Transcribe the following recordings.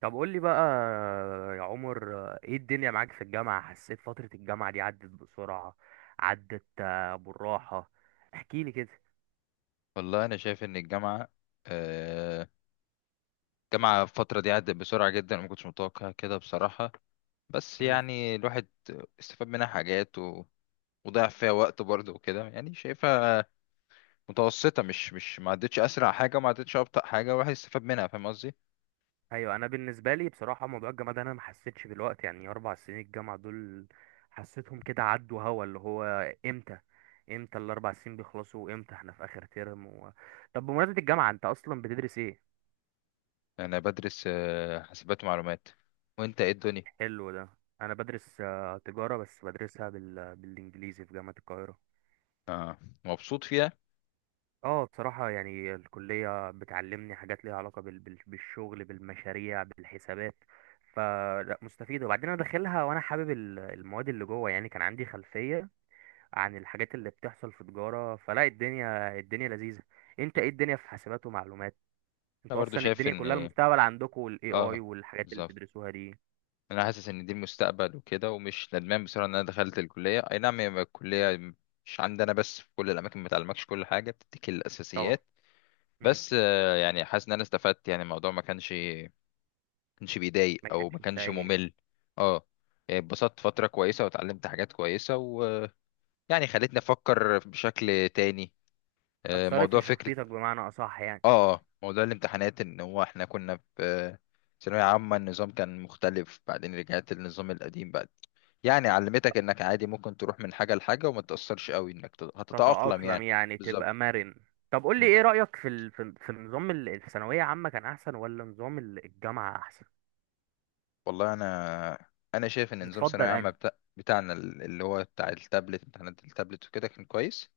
طب قول لي بقى يا عمر، ايه الدنيا معاك في الجامعة؟ حسيت فترة الجامعة دي عدت بسرعة؟ عدت بالراحة. احكي لي كده. والله انا شايف ان آه، الجامعه الفتره دي عدت بسرعه جدا، ما كنتش متوقع كده بصراحه. بس مم. يعني الواحد استفاد منها حاجات و... وضيع فيها وقت برضه وكده، يعني شايفها متوسطه. مش ما عدتش اسرع حاجه وما عدتش ابطا حاجه، الواحد استفاد منها، فاهم قصدي. ايوه، انا بالنسبة لي بصراحة موضوع الجامعة ده انا ما حسيتش بالوقت، يعني 4 سنين الجامعة دول حسيتهم كده عدوا، هوا اللي هو امتى امتى ال4 سنين بيخلصوا، وامتى احنا في اخر ترم طب بمناسبة الجامعة انت اصلا بتدرس ايه؟ انا بدرس حاسبات ومعلومات. وانت ايه الدنيا؟ حلو ده. انا بدرس تجارة، بس بدرسها بالانجليزي في جامعة القاهرة. اه، مبسوط فيها. اه بصراحة يعني الكلية بتعلمني حاجات ليها علاقة بالشغل، بالمشاريع، بالحسابات، فلا مستفيدة. وبعدين انا داخلها وانا حابب المواد اللي جوه، يعني كان عندي خلفية عن الحاجات اللي بتحصل في تجارة، فلا الدنيا لذيذة. انت مم. ايه الدنيا في حسابات ومعلومات؟ انا انتوا برضه اصلا شايف الدنيا ان كلها المستقبل عندكم، والاي اي اه، والحاجات اللي بالظبط، بتدرسوها دي. انا حاسس ان دي المستقبل وكده، ومش ندمان بصراحه ان انا دخلت الكليه. اي نعم، هي الكليه مش عندنا بس، في كل الاماكن، ما تعلمكش كل حاجه، بتديك طبعا. الاساسيات. مم. بس يعني حاسس ان انا استفدت، يعني الموضوع ما كانش بيضايق ما او ما كانش كانش سيء. ممل. اه، يعني اتبسطت فتره كويسه واتعلمت حاجات كويسه ويعني خلتني افكر بشكل تاني. اثرت موضوع في فكره. شخصيتك بمعنى اصح يعني. اه، موضوع الامتحانات ان هو احنا كنا في ثانويه عامه، النظام كان مختلف، بعدين رجعت للنظام القديم بعد. يعني علمتك انك عادي ممكن تروح من حاجة لحاجة وما تأثرش قوي، انك هتتأقلم تتأقلم يعني. يعني تبقى بالظبط. مرن. طب قول لي مم. ايه رأيك في نظام الثانوية عامة كان احسن ولا نظام الجامعة احسن؟ والله انا شايف ان نظام ثانوية بتفضل عامة انهي؟ بتاعنا اللي هو بتاع التابلت، امتحانات التابلت وكده كان كويس.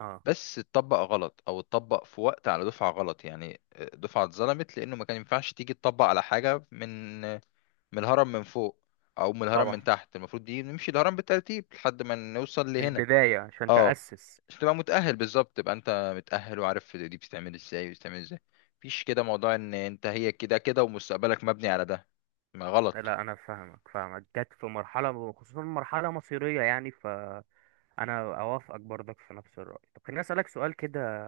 اه بس اتطبق غلط، او اتطبق في وقت على دفعة غلط. يعني دفعة اتظلمت لانه ما كان ينفعش تيجي تطبق على حاجة من الهرم من فوق، او من الهرم من طبعا. تحت. المفروض دي نمشي الهرم بالترتيب لحد ما نوصل من لهنا. البداية عشان اه، تأسس. عشان تبقى متأهل. بالظبط، تبقى انت متأهل وعارف دي بتتعمل ازاي وبتتعمل ازاي. مفيش كده موضوع ان انت هي كده كده ومستقبلك مبني على ده، ما غلط. لا انا فاهمك فاهمك، جت في مرحلة خصوصا مرحلة مصيرية، يعني فانا اوافقك برضك في نفس الرأي. طب خليني اسألك سؤال كده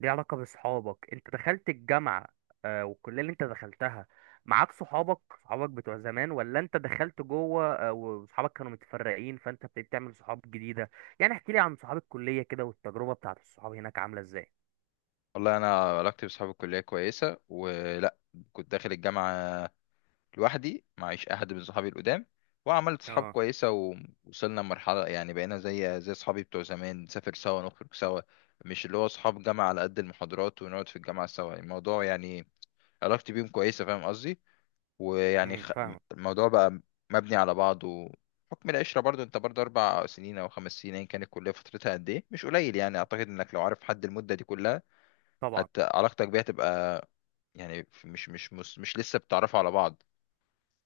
ليه علاقة بصحابك. انت دخلت الجامعة والكلية اللي انت دخلتها معاك صحابك، صحابك بتوع زمان ولا انت دخلت جوه وصحابك كانوا متفرقين فانت ابتديت تعمل صحاب جديدة؟ يعني احكي لي عن صحاب الكلية كده، والتجربة بتاعت الصحاب هناك عاملة ازاي. والله انا علاقتي بصحاب الكلية كويسة ولا، كنت داخل الجامعة لوحدي، معيش احد من صحابي القدام، وعملت صحاب اه. كويسة، ووصلنا لمرحلة يعني بقينا زي صحابي بتوع زمان، نسافر سوا، نخرج سوا. مش اللي هو صحاب جامعة على قد المحاضرات ونقعد في الجامعة سوا، الموضوع يعني علاقتي بيهم كويسة، فاهم قصدي. ويعني فاهمك. الموضوع بقى مبني على بعضه. حكم العشرة برضو، انت برضو اربع سنين او خمس سنين ايا كانت الكلية فترتها قد ايه، مش قليل. يعني اعتقد انك لو عارف حد المدة دي كلها، طبعا. حتى علاقتك بيها تبقى، يعني مش لسه بتعرفوا على بعض.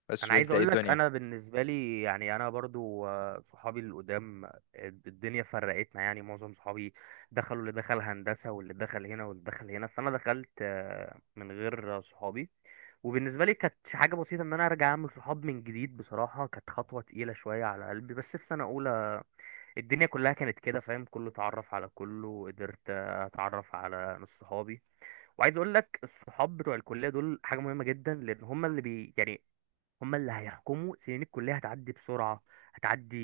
بس انا عايز وانت ايه اقول لك الدنيا؟ انا بالنسبه لي يعني انا برضو صحابي القدام الدنيا فرقتنا، يعني معظم صحابي دخلوا، اللي دخل هندسه واللي دخل هنا واللي دخل هنا، فانا دخلت من غير صحابي. وبالنسبه لي كانت حاجه بسيطه ان انا ارجع اعمل صحاب من جديد، بصراحه كانت خطوه تقيله شويه على قلبي. بس في سنه اولى الدنيا كلها كانت كده، فاهم، كله اتعرف على كله، وقدرت اتعرف على نص صحابي. وعايز اقول لك الصحاب بتوع الكليه دول حاجه مهمه جدا، لان هم اللي بي يعني هما اللي هيحكموا. سنين الكلية هتعدي بسرعة، هتعدي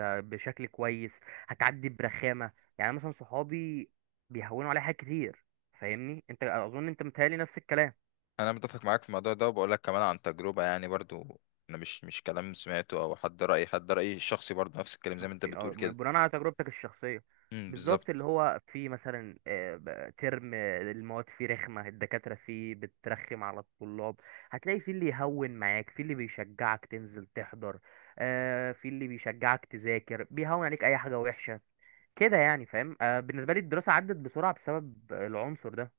بشكل كويس، هتعدي برخامة. يعني مثلا صحابي بيهونوا عليا حاجات كتير. فاهمني؟ انت اظن انت متهيألي نفس الكلام. انا متفق معاك في الموضوع ده، وبقول لك كمان عن تجربة، يعني برضو انا مش كلام سمعته او حد رأيي الشخصي، برضو نفس الكلام زي ما انت شخصي اه، بتقول كده. بناء على تجربتك الشخصية. بالظبط. بالظبط، اللي هو في مثلا ترم المواد فيه رخمة، الدكاترة فيه بترخم على الطلاب. هتلاقي في اللي يهون معاك، في اللي بيشجعك تنزل تحضر، في اللي بيشجعك تذاكر، بيهون عليك اي حاجة وحشة كده يعني، فاهم؟ آه بالنسبة لي الدراسة عدت بسرعة بسبب العنصر ده.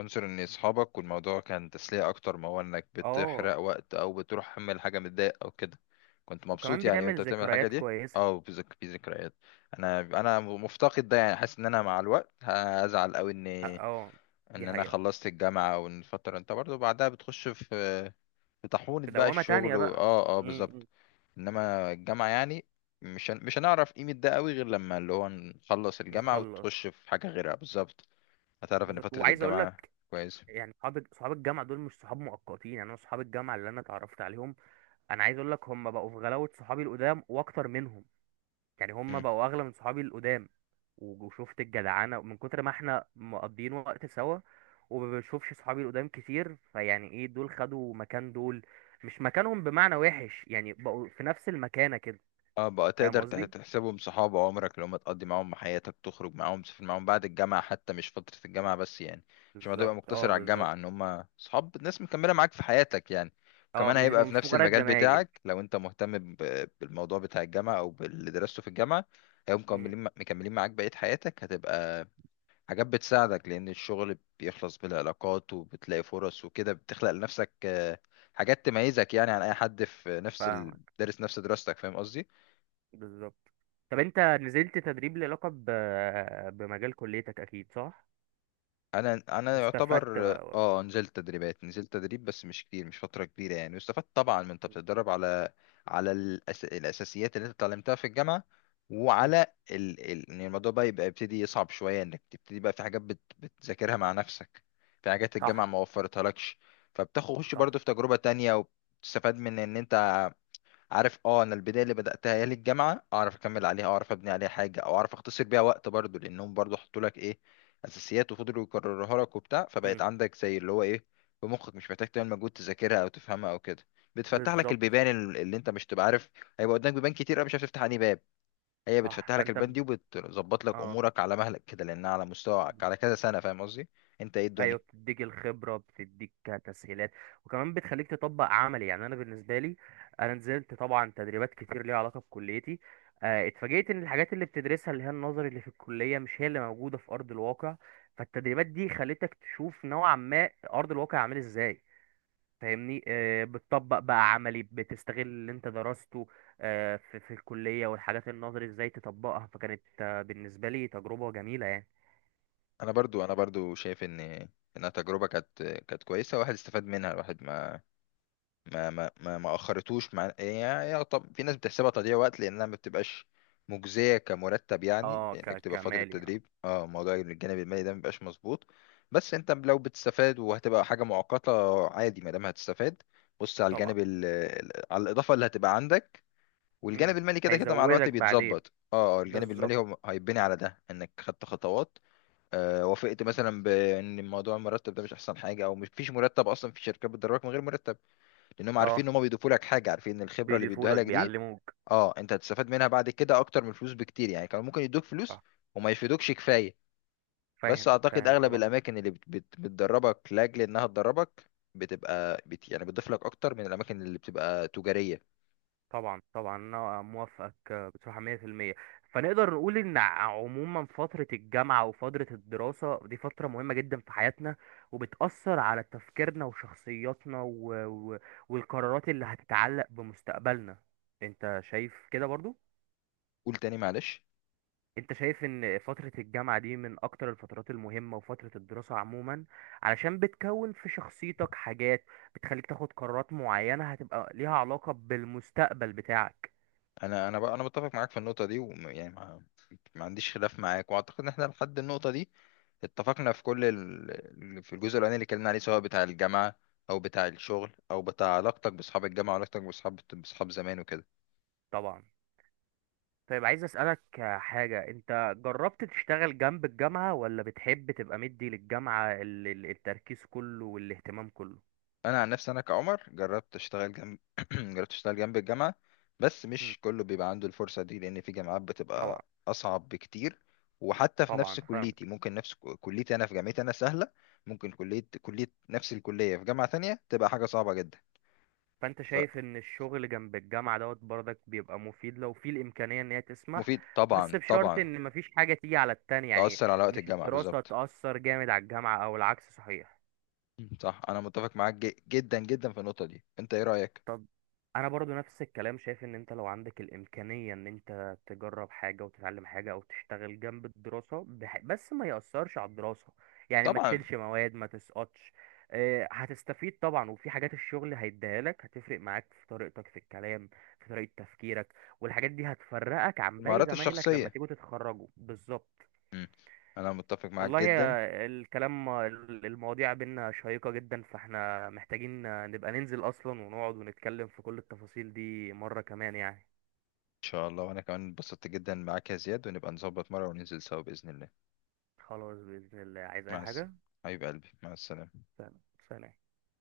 عنصر ان اصحابك والموضوع كان تسلية اكتر ما هو انك اه. بتحرق وقت، او بتروح تعمل حاجة متضايق او كده، كنت مبسوط وكمان يعني وانت بتعمل بتعمل الحاجة ذكريات دي. كويسة. اه، في في ذكريات. انا مفتقد ده، يعني حاسس ان انا مع الوقت هزعل قوي ان اه دي ان انا حقيقة. خلصت الجامعة، او ان الفترة انت برضو بعدها بتخش في طاحونة كده بقى وما الشغل تانية بقى. اه، اه، بالظبط. امم. انما الجامعة يعني مش هنعرف قيمة ده قوي غير لما اللي هو نخلص الجامعة نخلص. وتخش في حاجة غيرها. بالظبط، هتعرف ان بالظبط. فترة وعايز اقول الجامعة لك كويسة. يعني صحاب الجامعة دول مش صحاب مؤقتين، يعني انا صحاب الجامعة اللي انا اتعرفت عليهم، انا عايز اقول لك هم بقوا في غلاوة صحابي القدام واكتر منهم، يعني هم بقوا اغلى من صحابي القدام. وشفت الجدعنه من كتر ما احنا مقضيين وقت سوا، وما بشوفش صحابي القدام كتير، فيعني ايه، دول خدوا مكان دول، مش مكانهم بمعنى وحش، يعني بقوا في نفس المكانه كده. اه، بقى فاهم تقدر قصدي؟ تحسبهم صحاب عمرك اللي هم تقضي معاهم حياتك، تخرج معاهم، تسافر معاهم بعد الجامعة حتى، مش فترة الجامعة بس يعني. مش ما تبقى بالظبط مقتصر اه على الجامعة، ان بالظبط. هم صحاب ناس مكملة معاك في حياتك يعني. اه وكمان مش هيبقى في مش نفس مجرد المجال زمايل. بتاعك لو انت مهتم بالموضوع بتاع الجامعة او باللي درسته في الجامعة. هيبقوا امم مكملين مكملين معاك بقية حياتك، هتبقى حاجات بتساعدك، لان الشغل بيخلص بالعلاقات وبتلاقي فرص وكده، بتخلق لنفسك حاجات تميزك يعني عن اي حد في نفس فاهمك. دارس نفس دراستك، فاهم قصدي. بالظبط. طب انت نزلت تدريب ليه علاقه بمجال كليتك اكيد، صح؟ انا واستفدت يعتبر بقى. اه، نزلت تدريب بس مش كتير، مش فتره كبيره يعني. واستفدت طبعا من انت بتتدرب على، الاساسيات اللي انت اتعلمتها في الجامعه، مم. وعلى ان الموضوع بقى يبقى يبتدي يصعب شويه، انك تبتدي بقى في حاجات بتذاكرها مع نفسك، في حاجات الجامعه صح ما وفرتها لكش. فبتخش صح. برضو في تجربه تانية، وبتستفاد من ان انت عارف، اه، انا البدايه اللي بداتها ايام الجامعه اعرف اكمل عليها، اعرف ابني عليها حاجه، او اعرف اختصر بيها وقت برضو، لانهم برضو حطوا لك ايه، اساسيات، وفضلوا يكرروها لك وبتاع، مم. فبقت عندك زي اللي هو ايه، في مخك، مش محتاج تعمل مجهود تذاكرها او تفهمها او كده. بتفتح لك بالظبط. البيبان اللي انت مش تبقى عارف هيبقى قدامك بيبان كتير قوي، مش عارف تفتح انهي باب. هي صح بتفتح لك فانت البيبان دي، وبتظبط لك اه امورك على مهلك كده، لانها على مستواك على كذا سنه، فاهم قصدي. انت ايه ايوه. الدنيا؟ بتديك الخبره، بتديك تسهيلات، وكمان بتخليك تطبق عملي. يعني انا بالنسبه لي انا نزلت طبعا تدريبات كتير ليها علاقه بكليتي. اتفاجئت ان الحاجات اللي بتدرسها اللي هي النظري اللي في الكليه مش هي اللي موجوده في ارض الواقع. فالتدريبات دي خلتك تشوف نوعا ما ارض الواقع عامل ازاي. فاهمني؟ بتطبق بقى عملي، بتستغل اللي انت درسته في الكليه، والحاجات النظري ازاي تطبقها. فكانت بالنسبه لي تجربه جميله يعني. انا برضو شايف ان انها تجربه كانت كويسه، الواحد استفاد منها، الواحد ما اخرتوش مع يعني. يعني طب في ناس بتحسبها تضييع وقت، لانها ما بتبقاش مجزيه كمرتب يعني، اه لانك بتبقى في فتره كمالي اه. تدريب. اه، موضوع الجانب المالي ده ما بيبقاش مظبوط. بس انت لو بتستفاد وهتبقى حاجه مؤقته عادي ما دام هتستفاد، بص على طبعا. الجانب على الاضافه اللي هتبقى عندك، والجانب مم. المالي كده كده مع الوقت هيزودك بعدين. بيتظبط. اه، الجانب المالي بالظبط هو هيتبني على ده، انك خدت خطوات. آه، وافقت مثلا بان موضوع المرتب ده مش احسن حاجه، او مش فيش مرتب اصلا، في شركات بتدربك من غير مرتب، لانهم عارفين اه. ان هم بيضيفوا لك حاجه، عارفين ان الخبره اللي بيدوها بيضيفولك، لك دي بيعلموك. اه، انت هتستفاد منها بعد كده اكتر من الفلوس بكتير يعني. كانوا ممكن يدوك فلوس صح. وما يفيدوكش كفايه. بس فاهم اعتقد فاهم اغلب طبعا. الاماكن اللي بت بت بتدربك لاجل انها تدربك، بتبقى بت يعني بتضيف لك اكتر من الاماكن اللي بتبقى تجاريه. طبعا طبعا انا موافقك بصراحة 100%. فنقدر نقول ان عموما فترة الجامعة وفترة الدراسة دي فترة مهمة جدا في حياتنا، وبتأثر على تفكيرنا وشخصياتنا والقرارات اللي هتتعلق بمستقبلنا. انت شايف كده برضو؟ قول تاني معلش. انت شايف ان فترة الجامعة دي من اكتر الفترات المهمة، وفترة الدراسة عموما، علشان بتكون في شخصيتك حاجات بتخليك تاخد قرارات معينة هتبقى ليها علاقة بالمستقبل بتاعك. انا متفق معاك في النقطه دي، ويعني ما عنديش خلاف معاك. واعتقد ان احنا لحد النقطه دي اتفقنا في الجزء الاولاني اللي اتكلمنا عليه، سواء بتاع الجامعه، او بتاع الشغل، او بتاع علاقتك باصحاب الجامعه، وعلاقتك باصحاب زمان وكده. طبعا. طيب عايز اسألك حاجة. انت جربت تشتغل جنب الجامعة ولا بتحب تبقى مدي للجامعة التركيز كله والاهتمام كله؟ انا عن نفسي انا كعمر جربت اشتغل جنب، جربت اشتغل جنب الجامعه. بس مم. مش كله بيبقى عنده الفرصه دي، لان في جامعات طبعا. بتبقى اصعب بكتير. وحتى في طبعا نفس فاهم. كليتي، ممكن نفس كليتي، انا في جامعتي انا سهله، ممكن كليه نفس الكليه في جامعه تانية تبقى حاجه صعبه جدا. فانت شايف ان الشغل جنب الجامعة دوت برضك بيبقى مفيد لو في الامكانية ان هي تسمح، فمفيد بس طبعا، بشرط طبعا. ان مفيش حاجة تيجي على التانية، يعني تأثر على وقت مش الجامعه، الدراسة بالظبط. تأثر جامد على الجامعة او العكس صحيح. مم. صح، انا متفق معاك جدا جدا في النقطه دي. انت ايه رايك؟ طب انا برضو نفس الكلام، شايف ان انت لو عندك الامكانية ان انت تجرب حاجة وتتعلم حاجة او تشتغل جنب الدراسة بس ما يأثرش على الدراسة، يعني ما طبعا، تشيلش مواد ما تسقطش. هتستفيد طبعا. وفي حاجات الشغل هيديها لك، هتفرق معاك في طريقتك في الكلام، في طريقة تفكيرك، والحاجات دي هتفرقك عن باقي المهارات زمايلك لما الشخصيه. تيجوا تتخرجوا بالظبط. مم. انا متفق معاك والله جدا ان الكلام المواضيع بينا شيقة جدا، فاحنا محتاجين نبقى ننزل أصلا ونقعد ونتكلم في كل التفاصيل دي مرة كمان يعني. شاء الله. وانا كمان اتبسطت جدا معاك يا زياد، ونبقى نظبط مره وننزل سوا باذن الله. خلاص بإذن الله. عايز أي مع الس... حاجة. حبيب قلبي، مع السلامه. سلام. سلام.